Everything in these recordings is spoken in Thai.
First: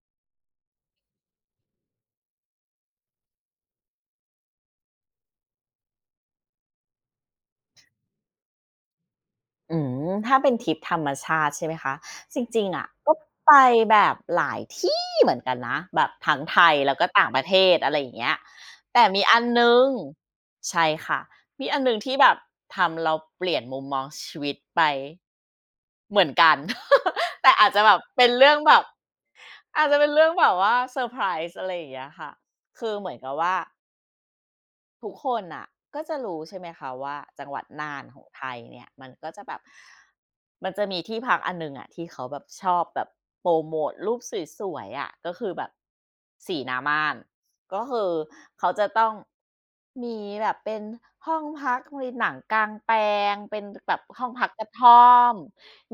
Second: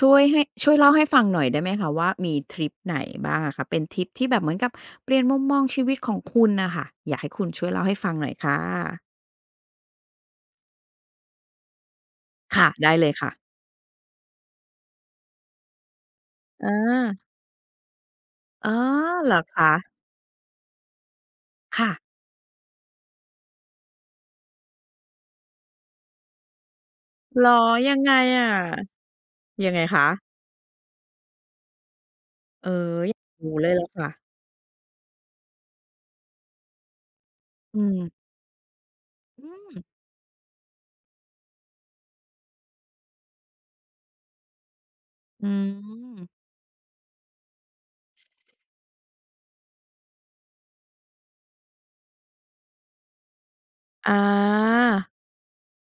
ช่วยให้ช่วยเล่าให้ฟังหน่อยได้ไหมคะว่ามีทริปไหนบ้างอะคะเป็นทริปที่แบบเหมือนกับเปลี่ยนมุมมองชีวิตของคุณน่ะค่ะอยากให้คุณช่วยเล่าให้ฟังหน่อยค่ะอืมถ้าเป็นทริปธรรมชาติใช่ไหมคะจริงค่ะๆอะได้เลก็ยค่ะไปแบบหลายที่เหมือนกันนะแบบทั้งไทอายแล้วก็ต่างประเทศอะไรอย่างเงี้ยอ๋อแต่มีเหรอัอนหคะนึ่งใช่ค่ะมีอันหค่ะนึ่งที่แบบทำเราเปลี่ยนมุมมองชีวิตไปเหมือนกัน เหรแต่ออาจจะแบยับงไงเป็นอะเรื่องแบบยังไงอาจจะคะเป็นเรื่องแบบว่าเซอร์ไพรส์อะไรอย่างเงี้ยค่ะเออคือเหมืออนยากกับว่า รู้เลยล่ะค่ะทุกคนน่ะก็จะรู้ใช่ไหมคะว่าจังหวัดอืน่ามนของไทยเนี่ยมันก็จะอืแบบมมันจะมีที่พักอันหนึ่งอะที่เขาแบบชอบแบบโปรโมตรูปสวยๆอะก็อืคือแบบมสีน้ำม่านก็คือเขาจะต้องมีแบบเป็นห้องพักมีหนังกางแปลงเป็นแบบอาห้องพักกระท่อม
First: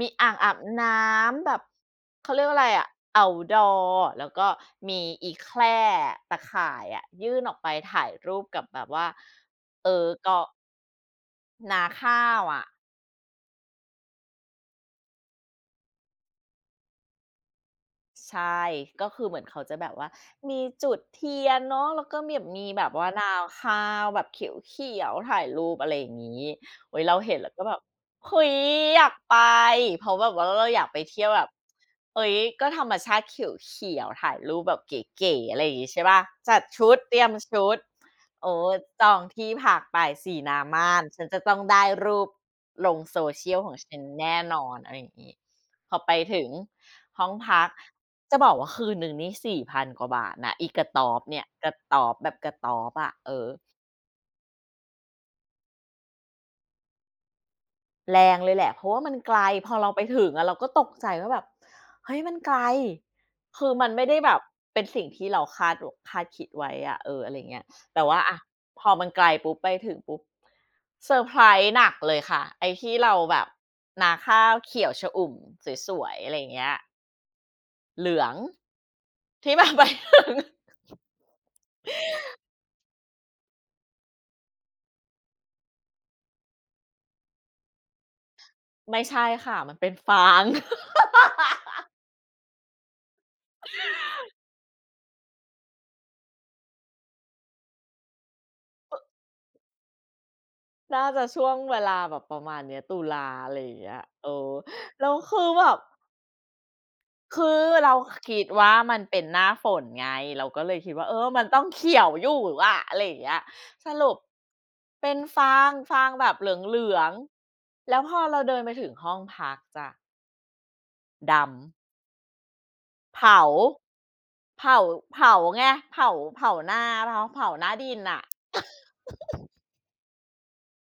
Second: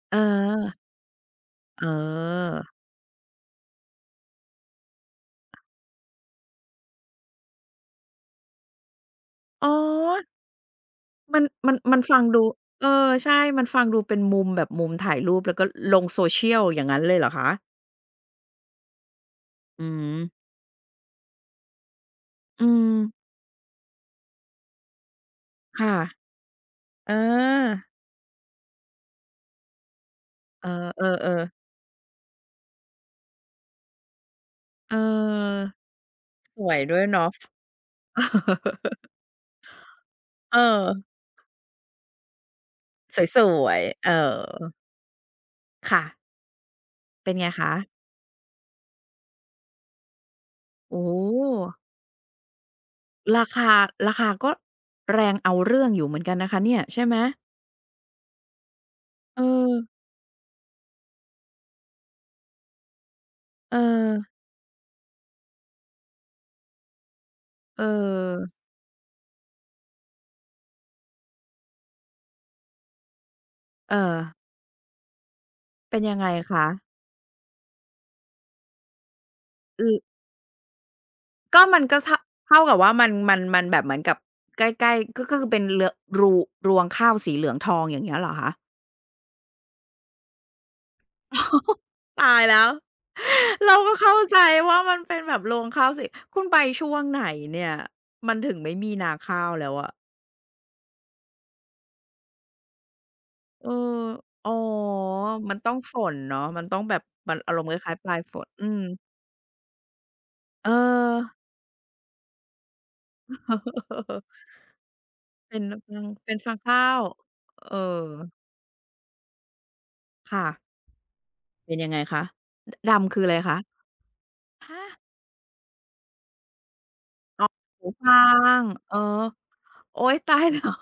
มีเอออ่างอาบน้ำแบบเออเขาเรียกว่าอะไรอะ outdoor แล้วก็มีอีแคร่ตะข่ายอะยื่นออกไปถ่ายรูปกับแบบว่าอ๋อ เกาะมันมันนามันฟัข้างวดูอะ เออใช่มันฟังดูเป็นมุมแบบมุมถ่ายรูปแล้วก็ลง social อย่างงั้นเลยเหรอคะใช่ก็คือเหมือนเขาจะอืแบบว่ามมีจุดเทียนเนาะแล้วก็มีแบบอืมีแบบว่ามนาวข้าวแบบเขียวๆถ่ายรูปอะค่ะไรอย่างงี้โอ๊ยเอเราเห็นแล้วก็แบอบเฮ้ยอยากไปเพราะแบบว่าเราเออยากไปเที่ยวแบอบๆๆเฮ้ยก็ธรรมชาติเขียวๆถ่ายรูปแบบเเอก๋ๆอะไรออย่างงี้ใช่เปล่าจัสดวยชุดด้วยเตรียมเนาะฟชุดโอ้จองที่พักไปสีเออน้ำม่านฉันจะต้องได้รูปลง ส social ขวองยฉันๆเออแน่นอนอะไรอย่างงี้พอค่ะไปถึงห้อเป็งนไงพัก คะจะบอกว่าคืนหนึ่งนี่4,000กว่าบาทนะอีกระโอ้ต๊โอบเนี่ยกระฮต๊อบแบบกระต๊อบอะเอราอคาราคาก็แรงเอาเรื่องอยู่เหมือนกันนะคะเนี่ยใช่ไหมแรงเลยแหละเพราะว่ามันไกลเอพออเราไปถึงอะเราก็ตกใจว่าแบบเฮ้ยมันไกลคือเอมันไม่อได้แบบเป็นสิ่งที่เราคาดวคาดคิดไว้อะเอออะไรเงี้ยเออแต่ว่าอะพอมันไกลปุ๊บไปถึงปุ๊บเซอร์ไพรส์หนักเลยค่ะไอ้ที่เราแบบเอนาอข้าวเขียวชอุ่มสเป็นวยัยงๆไงอะไรคะเงี้ยเหลืองที่แบบ ไปอือ ถึงก็มันก็เท่าเท่ากับว่ามันแบบเหมือนกับใกล้ๆก็ก็คือเป็นเรือรูรวงข้าวสีเหลืองทองอย่างเงี้ยเหรอคะไม่ใช่ค่ะมันเป็นฟาง ตายแล้วเราก็เข้าใจว่ามันเป็นแบบรวงข้าวสีคุณไปช่วงไหนเนี่ยมันถึงไม่มีนาข้าวแล้วอะน่าจะช่วงเวลาแบบประมาณเนี้ยตุลาอะไรอเออย่างเงี้ยเอออ๋อแล้วคือมันแบต้อบงฝนเนาะมันต้องแบบมันคือาอรมณ์คเราล้ายๆปลายฝคิดนอืว่ามมันเป็นหน้าฝนไงเราก็เอเลยคิดว่าเอออ มันต้องเขียวอยู่อะอะไรอย่างเงี้ยสรุป เป็นเป็ฟานงฟัฟางงแบเป็บนเหฟางข้าลือวงเออๆแล้วพอเราเดินไปถึงห้องพักจ้ะค่ะดเป็นยังไงคะดำดำคืออะไรเผาคะเผาฮะ เผาไงเผาเผาหน้าเผาเผาหน้าหูดินฟัน่ะงเออโอ๊ยตายแล้ว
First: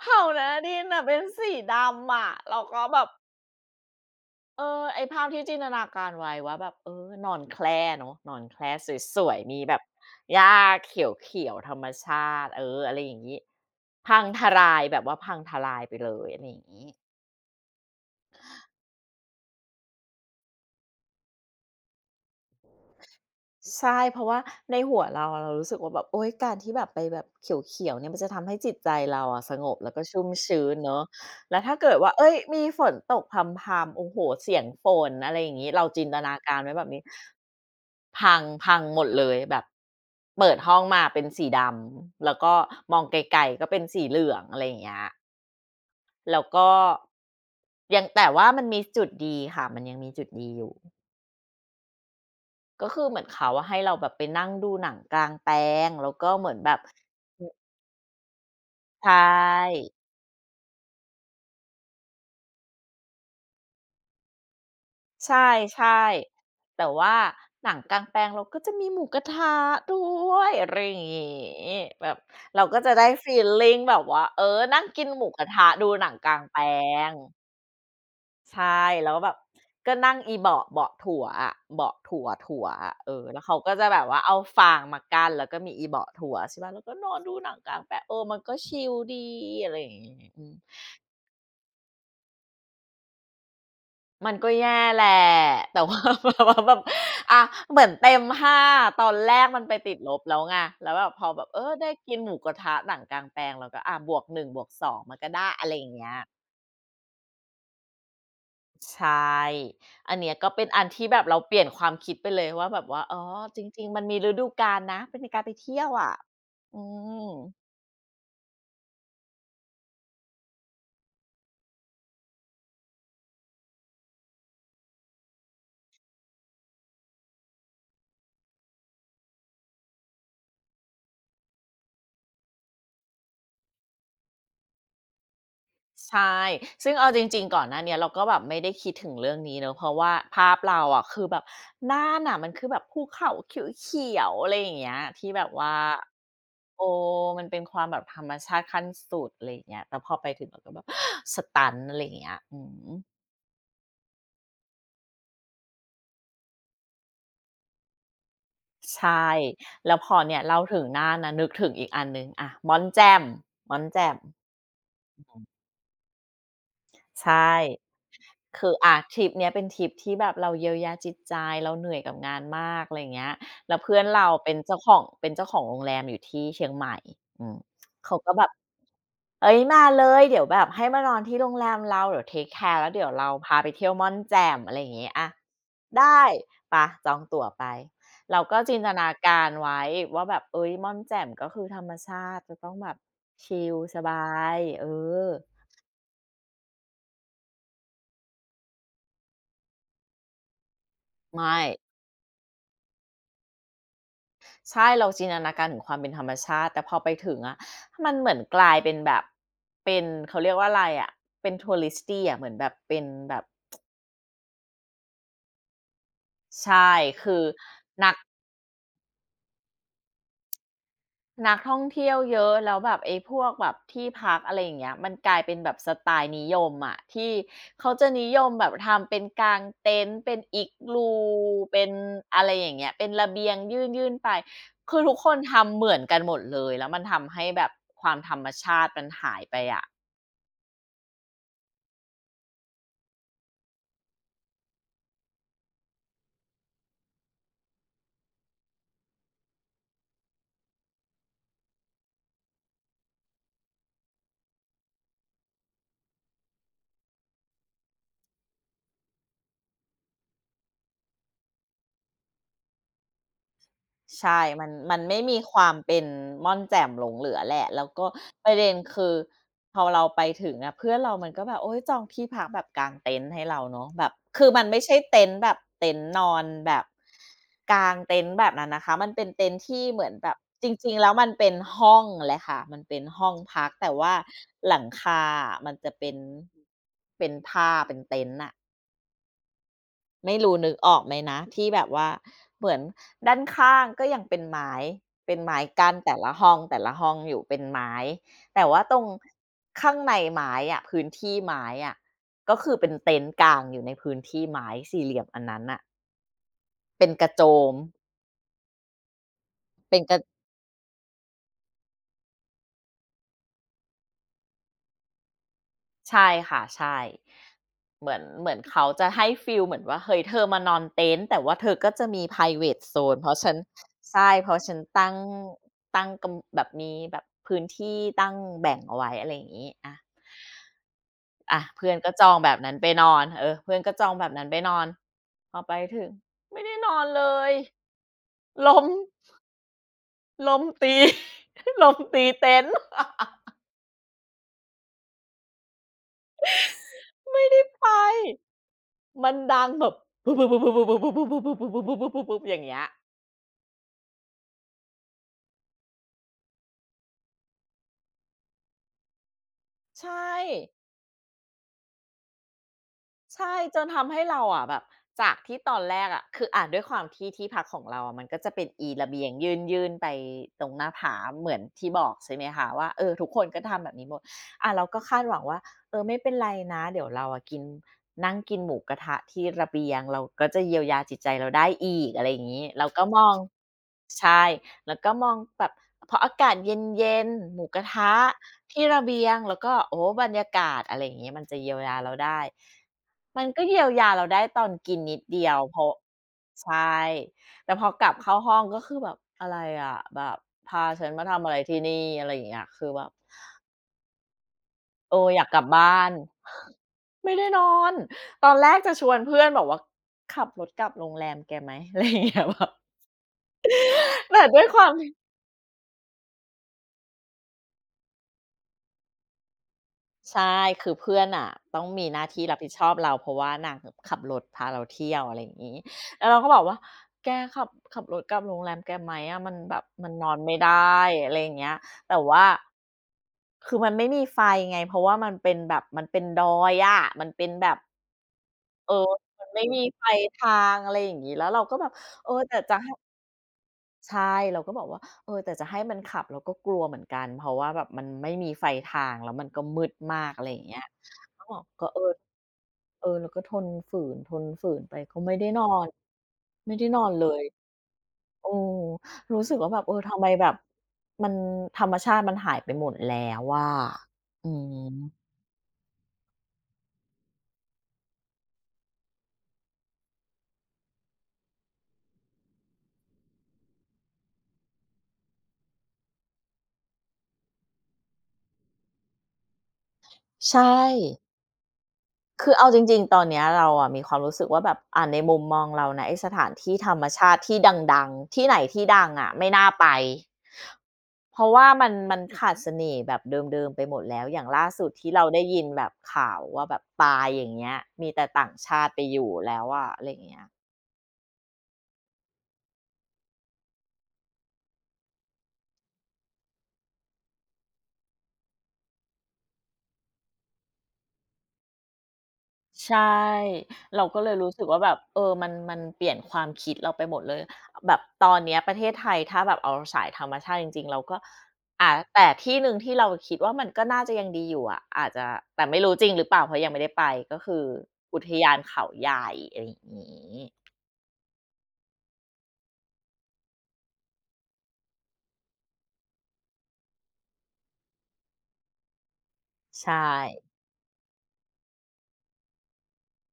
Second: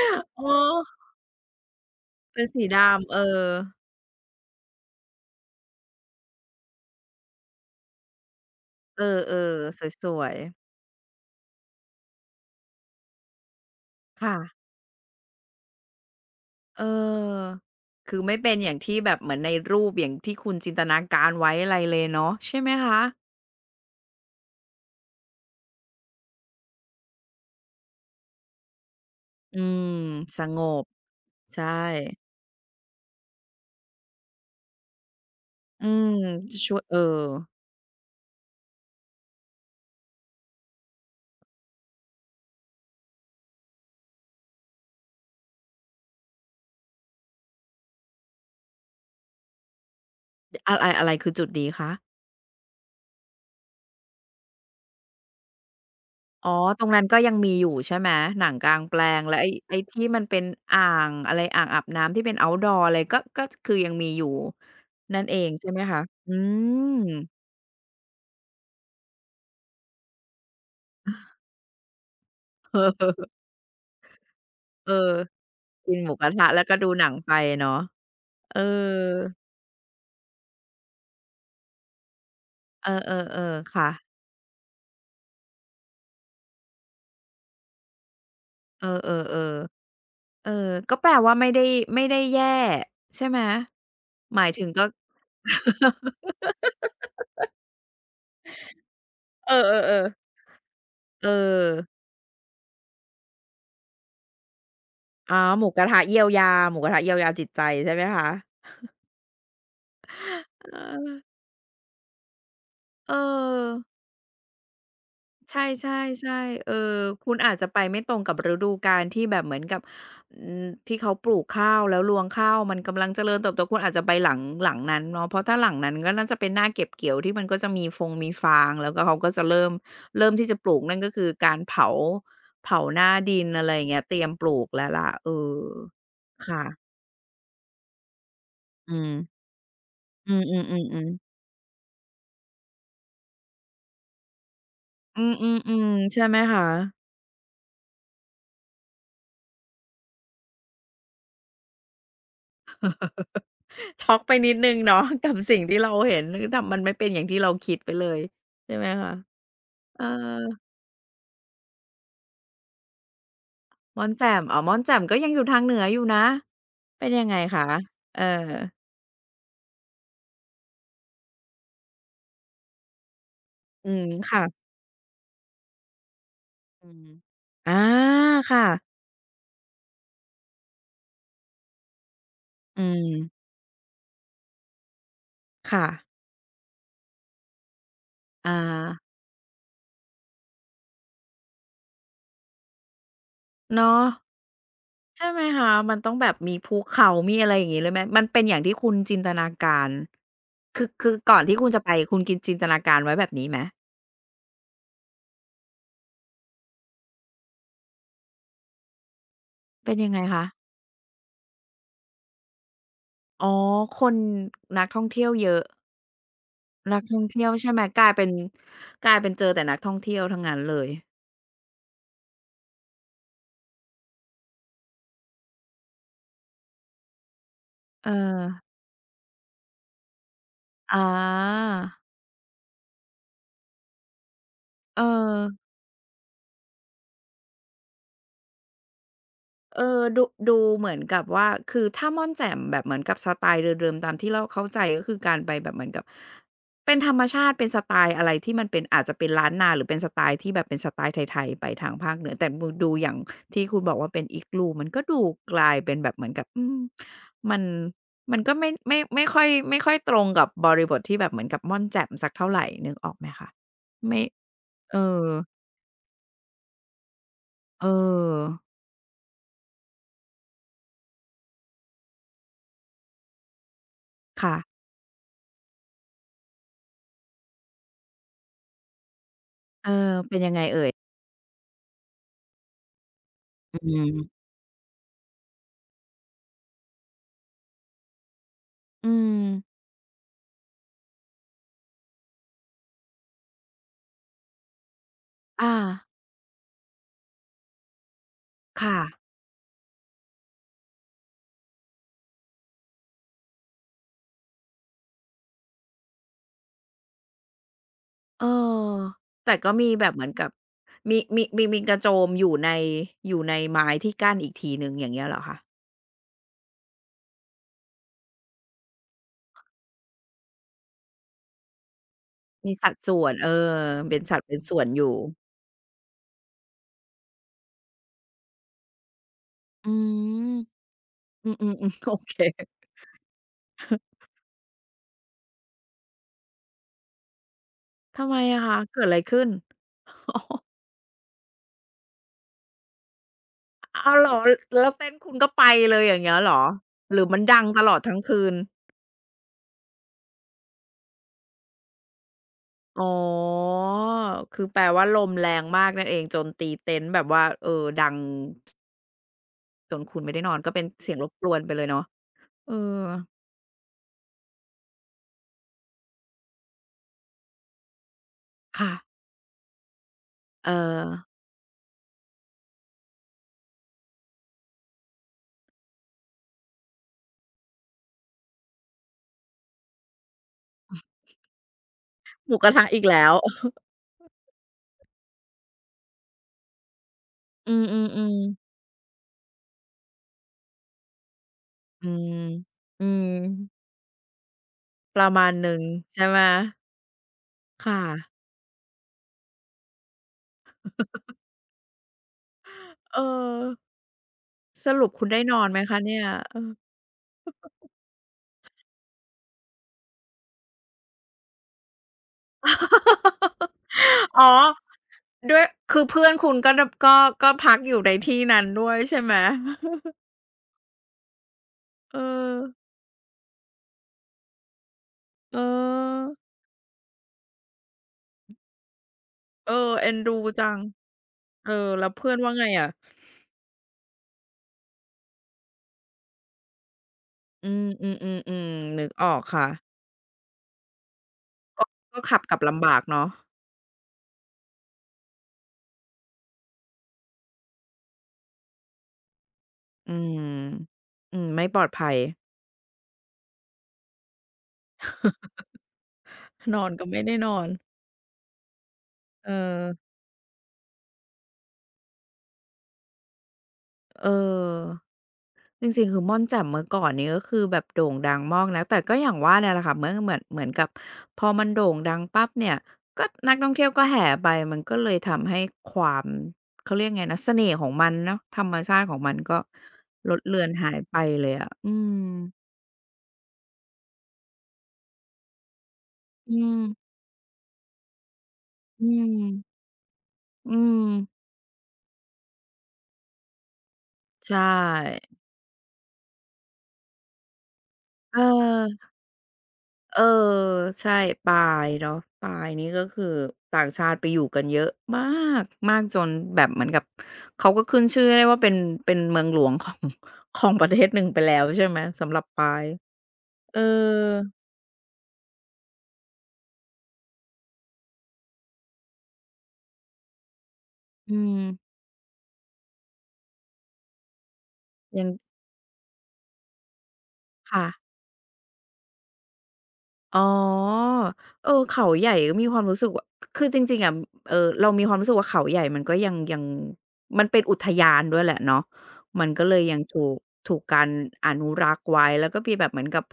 เผาหเอน้าดินอน่ะเป็นสีดำอะเป็นเราสีก็แบบ ดำเออเออไอ้ภาพที่จินตนาการไว้ว่าแบบเออนอนแคร่เนาะนอนแคร่เออสวยๆมีแบๆบสวยหๆญ้าเขียวๆธรรมชาติเอออะไรอย่างงี้พังค่ะทลายแบบว่าพังทลายไปเลยอะไรอย่างเองี้ อคือไม่เป็นอย่างที่แบบเหมือนในรูปอย่างที่คุณจินตนาการไว้อะไรเลยเนาะใช่ไหมคะใช่เพราะว่าในหัวเราอะเรารู้สึกว่าแบบโอ๊ยการที่แบบไปแบบเขียวๆเนี่ยมันจะทำให้จิตใจเราอะสอืงบแล้มวก็ชุ่มสงชื้นบเนาะแล้วใช่ถ้าเกิดว่าเฮ้ยมีฝนตกพรำๆโอ้โฮเสียงฝนอะไรอย่างงี้เราอืจินมตนาชการไว้ช่วแบยบเออนี้พังพังหมดเลยแบบเปิดห้องมาเป็นสีดำแล้วก็มองไกลๆก็เป็นสีเหลืองอะไรอย่างเงี้ยแล้วก็ยังแต่ว่ามันมีจุดดีค่ะมันยังมีจุดดีอยู่ อะไรอะไรคือจุดดีคะ ก็คือเหมือนเขาอะให้เราแบบไปนั่งดูหนังกลางแปลงแล้วก็เหอ๋มือ อนแบบตรงนั้นก็ยังมีอยู่ใช่ไหม หนังกลางแปลใชงแล้วไอ้่ที่มันเป็นอ่างอะไรอ่างอาบน้ำที่เป็น outdoor อะไรก็ก็คือยังมีอยู่นั่นเอใช่งใช่ไหมคะอืๆแต่ม ว่าหนังกลางแปลงเราก็จะมีหมูกระทะด้วยอะไรอย่างงี้แบบเราก็จะได้ ฟีลลิงแบบว่าเออนั่งเอกินอหมูกระทะดูกินหหนัมูงกกระลางทะแปลแล้วก็ดูหนัง งไปเนาะเอใชอ ่แล้วแบบก็นั่งอีเบาะเบาะถั่วอะเบาะถั่วถั่วเออะเออแล้วอเขาๆก็ๆจะค่ะแบบว่าเอาฟางมากั้นแล้วก็มีอีเบาะถั่วใช่เปล่าแล้วก็นอนดูหนังกลางแปลงเออมันก็ชิเออลดีอะไรอๆย่างงี้อืๆเออ มก็แปลว่าไม่ได้ไม่ได้แย่ใช่ไหม มันหมาก็ยถึงแย่ก็ แหละ แต่ว่าแบบ ว่าแบบอะเหมือนเต็มห้าตอนแรกเอมันไปติดอลๆบๆแล้วไงแล้วแบบพเอออแบบเออได้กินหมูกระทะหนังกลางแปลงเราก็อะบวกหนึ่งบวกสองมันก็อ๋อ ได้หอะมูไรกอระย่างทะเงี้ย เยียวยาหมูกระทะเยียวยาจิตใจใช่ไหมคะใช่ อันเนี้ยก็เป็นอันที่แบเออ บเราเปลี่ยนความคิดไปเลยว่าแบบว่าเอออ๋อจริงๆมันมีฤดูกาลนะเป็นการไปใช่เที่ยวๆ่อะใช่เอออืมคุณอาจจะไปไม่ตรงกับฤดูกาลที่แบบเหมือนกับอืมที่เขาปลูกข้าวแล้วรวงข้าวมันกำลังเจริญเติบโตคุณอาจจะไปหลังหลังนั้นเนาะเพราะถ้าหลังนั้นก็น่าจะเป็นหน้าเก็บเกี่ยวที่มันก็จะมีฟงมีฟางแล้วก็เขาก็จะเริ่มเริ่มที่จะปลูกนั่นก็คือการเผาเผาหน้าดินอะไรอย่างเงี้ยเตรียมปลูกแล้วล่ะเออใช่ค่ะซึ่งเอาจริงๆก่อนหน้าเนี้ยเราก็แบบไม่ได้คิอืดถึมงเรื่องนี้เนาะเพราะว่าอืภาพเราออะๆๆคือแบๆบน่านน่ะมันคือแบบภูเขาเขียวๆอะไรอย่างเงี้ยอืที่แบบว่ามๆๆใช่ไหมคะ เออมันเป็นความแบบธรรมชาติขั้นสุดอะไรอย่างเงี้ยแต่พอไปถึงเราก็แบบ สตันอะไรอย่างเงี้ยอืม ช็อกไปนิดหนึ่งเนาะ กับสิ่งที่เราเห็นคือทำมันไม่เป็นอย่างที่เราคิดไปเลยใช่ไหมใชคะ่แล้วเออพอเนี่ยเล่าถึงน่านนะนึกถึงอีกอันหนึ่งอะม่อนแจ่มม่อนม่อแจ่นมแจ่มอ๋อม่อนแจ่มก็ยังอยู่ทางเหนืออยู่นะเป็นยัใชงไง่คะเออคืออะทริปเนี้ยเป็นทริปที่แบบเราเยียวยาจิตใจเราเหนื่อยกับงานมากอะไรอย่างเงี้ยแล้วอืเพื่อมนเราเป็นค่ะเจ้าของโรงแรมอยู่ที่เชียงใหอืม่มอืมอาเขาก็แบบ ค่ะเอ้ยมาเลยเดี๋ยวแบบให้มานอนที่โรงแรมเราเดี๋ยวเทกแคร์อืแล้วเดี๋ยมวเราพาไปเที่ยวม่อนแจ่มอะไรอย่างงี้อะค่ะได้ไปะจองตั๋วไปเราอาก็จินตนาการไว้ว่าแบบเฮ้ยม่อนแจ่มก็คือธรรมชาติจะต้องแบบชิลสเนาะบายเออใช่ไหมคะมันต้องแบบมีภูเขามีอะไรอย่างงี้เลยไหมมันเป็นอย่างที่คุณจินตนาการคือก่อนไม่ที่คุณจะไปคุณกินจินตนาการไว้แบบนี้ไหมใช่เราจินตนาการถึงความเป็นธรรมชาติแต่พอไปถึงอะมันเหมือนกลายเป็นแบบเป็เป็นนยังไงเขาคะ เรียกว่าอะไรอะเป็น touristy อะเหมือนแบบเป็นแบบอ๋อ คนนักท่องเที่ยวเยอะ ใช่นักท่องคือเที่ยวใช่ไหม กลานัยก เป็น กลายเป็นเจอแต่นักท่องเที่ยวทั้งนั้นเลย นักท่องเที่ยวเยอะแล้วแบบไอ้พวกแบบที่พักอะไรอย่างเงี้ยมันกลายเป็นแบบสไตล์นิยมอะที่เขาจะเอนิยอมแบบทำเป็นกางเต็นท์เป็น อา Igloo เป็นอะไรอย่างเงี้ยเป็นระเบียงยื่นๆไปคืเอออ ทุกคนทำเหมือนกันหมดเลยแล้วมันทำให้แบบความธรรมชาติมันหายไปเออะ อดูดูเหมือนกับว่าคือถ้าม่อนแจ่มแบบเหมือนกับสไตล์เดิมๆตามที่เราเข้าใจก็คือการไปแบบเหมือนกับเป็นธรรมชาติเป็นสไตล์อะไรที่มันเป็นอาจจะเป็นล้านนาหรือเป็นสไตล์ที่แบบเป็นสไตล์ไทยๆไปทางภาคเหนือแต่บูดูอย่างที่คุณบอกว่าเป็น Igloo มันก็ดูกลายเป็นแบบเหมือนกับอืมมันมันก็ไม่ไม่ค่อยไม่ค่อยตรงกับบริบทที่แบบเหมือนกับม่อนแจ่มสักเท่าไรนึกออกไหมคะไม่ใช่มันมัเอนไม่อมีความเป็นม่อนแจ่มหลงเหลือแหละเอแล้วก็ปอระเด็นคือพอเราไปถึงอะเพื่อนเรามันก็แบบโอ๊ยจองที่พักแบบกางเต็นท์ให้เราเนาะแบบคือค่ะมันไม่ใช่เต็นท์แบบเต็นท์นอนแบบกางเต็นท์แบบนั้นนะคะมันเป็นเต็นท์ที่เออเหมือนแบบเป็นยังไงจเอ่ริยงๆแล้วมันเป็นห้องเลยค่ะมันเป็นห้องพักอืแต่ว่าม หลังคาอะมันจะเป็นผ้าเป็นเต็นท์น่ะ อืมไม่รู้นึกออกไหมนะที่แบบว่าเหมือนด้านข้างก็ยังเป็นไม้เป็นไม้อากั้นแต่ละห้องแต่ละห้องอยู่เป็นไม้แต่ว่าคตรง่ะข้างในไม้อะพื้นที่ไม้อะก็คือเป็นเต็นท์กางอยู่ในพื้นที่ไม้สี่เหลี่ยมอันนั้นน่ะเป็นกระโจมเออแต่ก็มีเป็นแบกบระ เหมือนกับมีกระโจมอยู่ในอยู่ในไม้ที่กั้นอีกทีหนึ่งอย่างเงี้ยเหรอคะใช่ค่ะใช่เหมือนเขาจะให้ฟีลเหมือนว่าเฮ้ยเธอมานอนเต็นท์แต่ว่าเธอก็จะมีไพรเวมีตสัโซดนส่วเพนราะเออฉันเป็นใช่สัดเพเป็ราะนฉัส่นวนอยู่ ตั้งกำแบบมีแบบพื้นที่ตั้งแบ่งเอาไว้อะไรอย่างงี้อือามอือามเพื่อนๆๆโอก็จอเคงแบบนั้นไปนอนเออเพื่อนก็จองแบบนั้นไปนอนพอไปถึงไม่ได้นอนเลยทำไมอะล้คะมเกิดอะไรขึ้นล้มตีล้มตีเต็นท์อ้าวเหรอแล้วเต้นคุณก็ไปเลยอย่างเงี้ยเหรอหรือมันไม่ได้ดังตไปลอดทั้งคืน มันดังแบบอย่างเงี้ย อ๋อ คือแปลว่าลมแรงมากนั่นเองจนตีเต็นท์แบบว่าเออดัง จนใชคุณ่ไม่ได้นอนก็เป็นเสียงรบกวนไปเลยเนาะเออใช่จนทำให้เราอะแบบจากที่ตอนแรกอะคือด้วยความที่ที่พักของเราอะมันก็จะเป็นอีค่ะระเบียงยื่นๆไปตรเอองหน้าผาเหมือนที่บอกใช่ไหมคะว่าเออทุกคนก็ทำแบบนี้หมดเราก็คาดหวังว่าเออไม่เป็นไรนะเดี๋ยวเราอะกินนั่งกินหมูกระทะที่ระเบียงเราก็จะเยียวยาจิตใจเราได้อีกอะไรอย่างหมูงี้กระทะเราอีก็กมแล้อวงใช่ แล้วก็มองแบบพออากาศเย็นๆหมูอืกระทะมๆๆที่ระเบียงแล้วก็โอ้โฮบรรยากาศอะไรอย่างงี้มันจะเยียวยาอืเรามได้อืมมันก็เยียวยาเราได้ตอนกินนิปดระเดีมายณวหเพนึ่งราะใช่ไหมใช่แต่พอค่ะกลับเข้าห้องก็คือแบบอะไรอะแบบพาฉันมาทำอะไรที่นี่อะไรอย่างเงี้ยคือแบบเออสรุปเอคุอณอได้ยากนกอลับนไหมบ้าคะนเนี่ยเออ ไม่ได้นอนตอนแรกจะชวนเพื่อนบอกว่าขับรถกลับโรงแรมแกไหมอะไรอย่างเงี้ยแบบ แต่อ๋อด้วยความที่ ด้วยคือเพื่อนคุณก็ดะก็ก็พักอยู่ในที่นั้นด้วยใช่ไหม ใช่คือเพื่อนน่ะต้องมีหเอน้าที่รับอ ผิดชอบเราเพราะว่านางขับรถพาเราเที่ยวอะไรอย่าเออ งงี้แล้วเราก็บอกว่าแกขับรถกลับโรงแรมแกไหมอะมันเอแบอ บมัเอ็นนนอดูนไม่ไดจัง้อะไรอย่างเอเงี้อยแล้วแต่เพื่อนว่าว่าไงอะคือมันไม่มีไฟไงเพราะว่ามันเป็นแบบมันเป็นดอยอะมันเป็นแบอืบมๆๆเออๆนึกออกมันไม่ค่ะ มีไฟทางอะไรอย่างงี้แล้วเราก็แบบก็เออขับกแต่ลับจะลำให้ บากเนาะใช่เราก็บอกว่าเออแต่จะให้มันขับเราก็กลัวเหมือนกันเพราะว่าแบบมันไม่มีไฟทางแล้วมันก็มืดอืมากอะมไรอย่างเงี้ยอืก็มบอกไม่ปลก็อดเออภัย เออเราก็ทนฝืนไปก็ไม่ได้นอนไม่นอได้นนอก็นไม่เลได้ยนอนเออรู้เออสึกว่าแบบเออทำไมแบบมันธรรมชาติมันหายไปหมดแล้วอะเออือมจริงๆคือม่อนแจ่มเมื่อก่อนนี้ก็คือแบบโด่งดังมากนะแต่ก็อย่างว่าเนี่ยแหละค่ะเมื่อเหมือนกับพอมันโด่งดังปั๊บเนี่ยก็นักท่องเที่ยวก็แห่ไปมันก็เลยทำให้ความเขาเรียกไงนะเสน่ห์ของมันเนาะธรรมชาติของมันก็ลดใชเลือน่ หายไปเลยอะอืมคือเอาจริงๆตอนเนี้ยเราอะมีความรู้สึกว่าแบบในมุมมองเรานะไอ้สถานอืที่มธรรมชาติที่ดังๆที่ไหนที่ดัอืงอะมไม่น่าไปอืมเพราะว่ามันขาดเสน่ห์แบบเดิมๆไปหมดแล้วอย่างใชล่าสุดที่่เราได้ยินแบบข่าวว่าแบบปาอย่างเงี้ยมีแต่เต่างชาติไปออ อยู่แล้วอะอะไรอเออย่างเงี้ย ใช่ปายเนาะปายนี่ก็คือต่างชาติไปอยู่กันเยอะมากมากจนแบบเหมือนกับเขาก็ขึ้นชื่อได้ว่าเป็นเมืองหลวงของ ของประเทศหนึ่งไปแล้วใช่ไหมสำหรับปายใช่เออเราก็เลยรู้สึกว่าแบบเออมันเปลี่ยนความคิดเราไปหมดเลยแบบตอนเนี้ยประเทศไทยถ้าแบบเอาสายธรรมชาติจริงๆเราก็อืมแต่ที่หนึ่งที่เราคิดว่ามันก็น่าจะยังดีอยู่อะอาจยัจะงแต่ไม่รู้จริงหรือเปล่าเพราะยังไม่ได้ไปก็คือค่ะ อุทยานเขาใหญ่อะไรอย่างงี้อ๋อเออเขาใหญ่ก็มีความรู้สึกว่าคือจริงๆอะเรามีความรู้สึกว่าเขาใหญ่มันก็ยังมันเป็นอุทยานด้วยแหละเนาะมันก็เลยใช่ยังถูกถูกการอนุรักษ์ไว้แล้วก็มีแบบเหมือนกับ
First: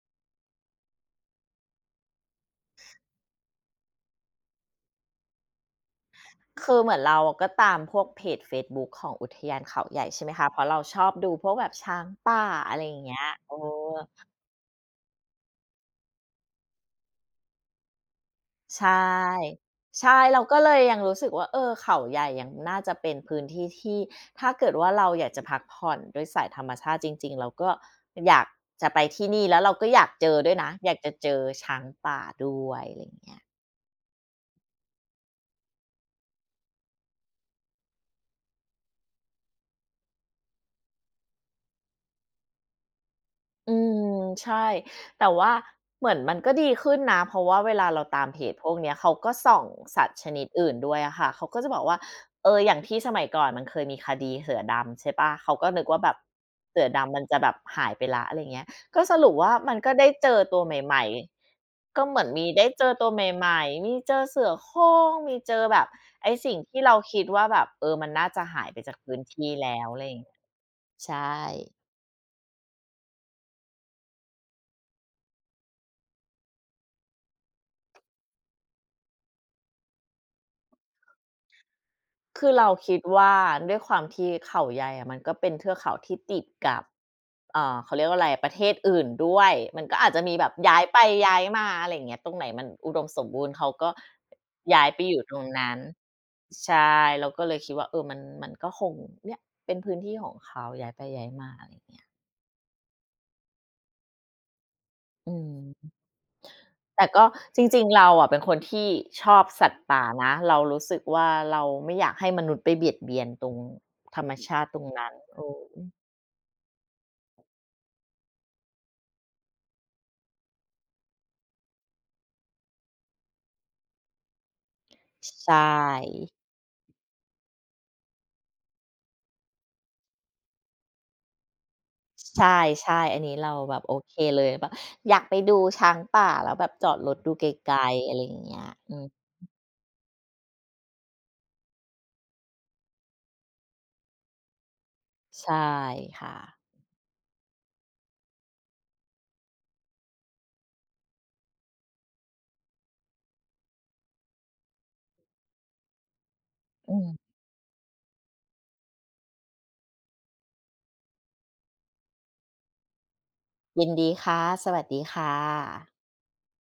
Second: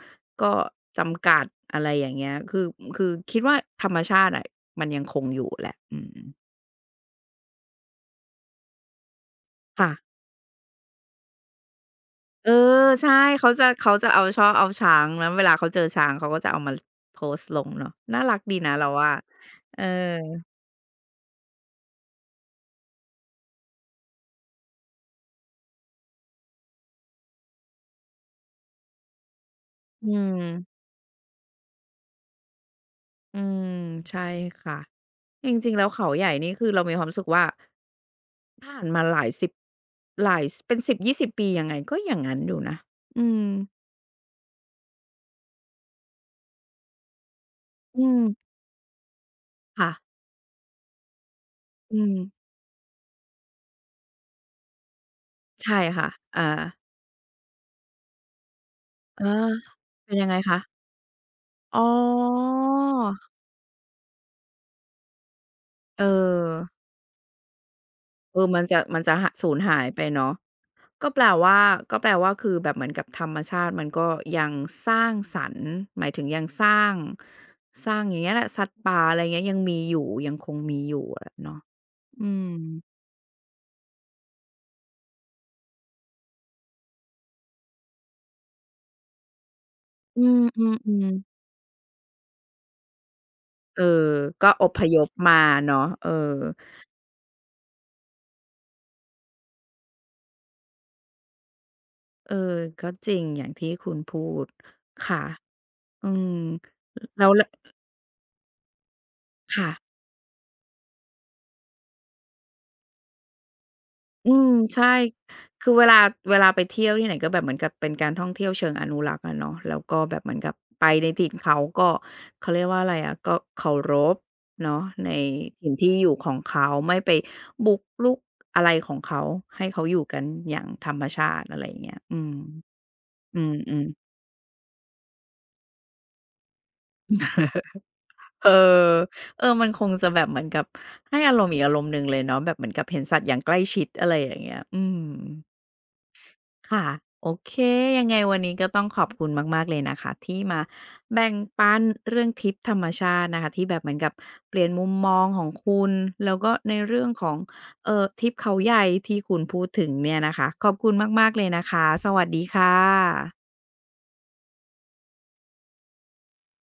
ก็จำกัดอะไรอย่างเงี้ยคือคือคิดว่าธรรมชาติอะมันยังคงอยู่แหละอืมคือเหมือนเราอะก็ตามพวกเพจเฟซบุ๊กของอุทยานเขาค่ะใหญ่ใช่ไหมคะเพราะเราชอบดูพวกแบบช้างป่าเอออะไรอย่างใช่ เงี้ยเขาเออ จะเขาจะเอาชอบเอาช้างแล้วเวลาเขาเจอช้างเขาก็จะเอามาโพสต์ลงเนาะน่ารักดีนะใชเราว่า่เออใช่ เราก็เลยยังรู้สึกว่าเออเขาใหญ่ยังน่าจะเป็นพื้นที่ที่ถ้าเกิดว่าเราอยากจะพักผ่อนด้วยสายธรรมชาติจริงๆ เราก็อยากจะไปที่นี่แล้วเราก็อยาอืกเจอด้วยนะม อยากจะเจอช้างป่าด้วยอะไรอย่างเงี้อืย มใช่ค่ะจริงๆแล้วเขาใหญ่นี่คือเรามีความรู้สึกว่าผ่านมาหลายสิบหลายสเป็นสิบยี่สิบปียังไงก็อย่างงั้นอยู่นะอืมอืมใช่แต่ว่าเหมือนมันก็ดีขึ้นนะเพราะว่าเวลาเราอืมตามเพจพวกเนี้ยเขาก็ส่องค่ะสัตว์ชนิดอื่นด้วยอะค่ะเขาก็จะบอกอืว่ามเอออย่างที่สมัยก่อนมันเคยมีคดีเสือดำใช่เปล่าเขาก็ใช่นึกว่าค่ะแบบอ่าเสือดำมันจะแบบหายไปแล้วอะไรเงี้ยก็สเออรุปว่ามันก็ได้เป็นยัเจงไงอตัวคะใหม่อ๋ๆก็เหมือนมีอได้เจอตัวใหม่ๆมีเจอเสือโคร่งมีเจอแบบเอไอ้สิ่งอที่เราคิดว่าแบบเออมันน่าเอจะอมัหานยไปจะจากมันจะพื้นหะที่สูญแล้หาวยอะไปไรอย่างเงี้เนาะ ยก็ใช่ แปลว่าก็แปลว่าคือแบบเหมือนกับธรรมชาติมันก็ยังสร้างสรรค์หมายถึงยังสร้างสร้างอย่างเงี้ยแหละสัตว์ป่าอะไรเงี้ยยังมีอยู่ยังคงมีอยู่อะเนาะอืคือมเราคิดว่าด้วยความที่เขาใหญ่อะมันก็เป็นเทือกเขาที่ติดกับเอ่าเขาเรียกว่าอะไรประเทศอื่นด้วยมันก็อาจจะอืมีแบบย้ายไปมๆย้าๆยมาอะไรอย่างเงี้ยตรงไหนมันอุดมสมบูรณ์เขาเออก็ก็อพย้ายยไปพอยู่ตมารงนั้นเนาะเออใช่เราก็เลยคิดว่าเออมันก็คงเนี่ยเป็นพื้นที่ของเขาย้ายไปย้ายมาอะไรอย่างเงี้ยเออก็จริงอย่างที่คุณพูดค่ะอืมอืมแต่ก็แล้วลจริงๆเราอะเป็นคนที่ชอบสัค่ะ ตว์ป่านะเรารู้สึกว่าเราไม่อยากให้มนุษย์ไปเบียดเบียนตรงธรรอืมมชาติตรใช่งนั้นเออ คือเวลาไปเที่ยวที่ไหนก็แบบเหมือนกับเป็นการท่องเที่ยวเชิงอนุรักษ์อะเนาะแล้วก็แบบเหมือนกับไปในถิ่นเขาก็เขาเรียกว่าอะไรอะก็เคารพเนาะในใชถิ่นที่อยู่่ ของเขาไม่ไปบุกรุกอะไรของเขาให้เขาอยู่กันอย่างธรรมชาติอะไรอย่างเงี้ยอืมใช่ๆอันนี้อืเราแบบมโอๆ เคเลยแบบอยากไปดูช้างป่าแล้วแบบจอดรถดูไกลๆอะไรอ ย่างเออเงี้ยอืมเออมันคงจะแบบเหมือนกับให้อารมณ์อีกอารมณ์หนึ่งเลยเนาะแบบเหมือนกับเห็นสัตว์อย่างใกล้ชิดอะไรอย่างเงี้ยอืม ใช่ค่ะค่ะโอเคยังไงวันนี้ก็ต้องขอบคุณมากๆเลยนะคะที่มาแบ่งปันเรื่องทริปธรรมชาตินะคะที่แบบเหมือนกับเปลี่ยนมุมมองของคุณแล้วก็ในอืเรื่มองของทริปเขาใหญ่ที่คุณพูดถึงเนี่ยนะคะขอบคุณมากๆเลยนะคะสวัสดีค่ะยินดีค่ะ สวัสดีค่ะ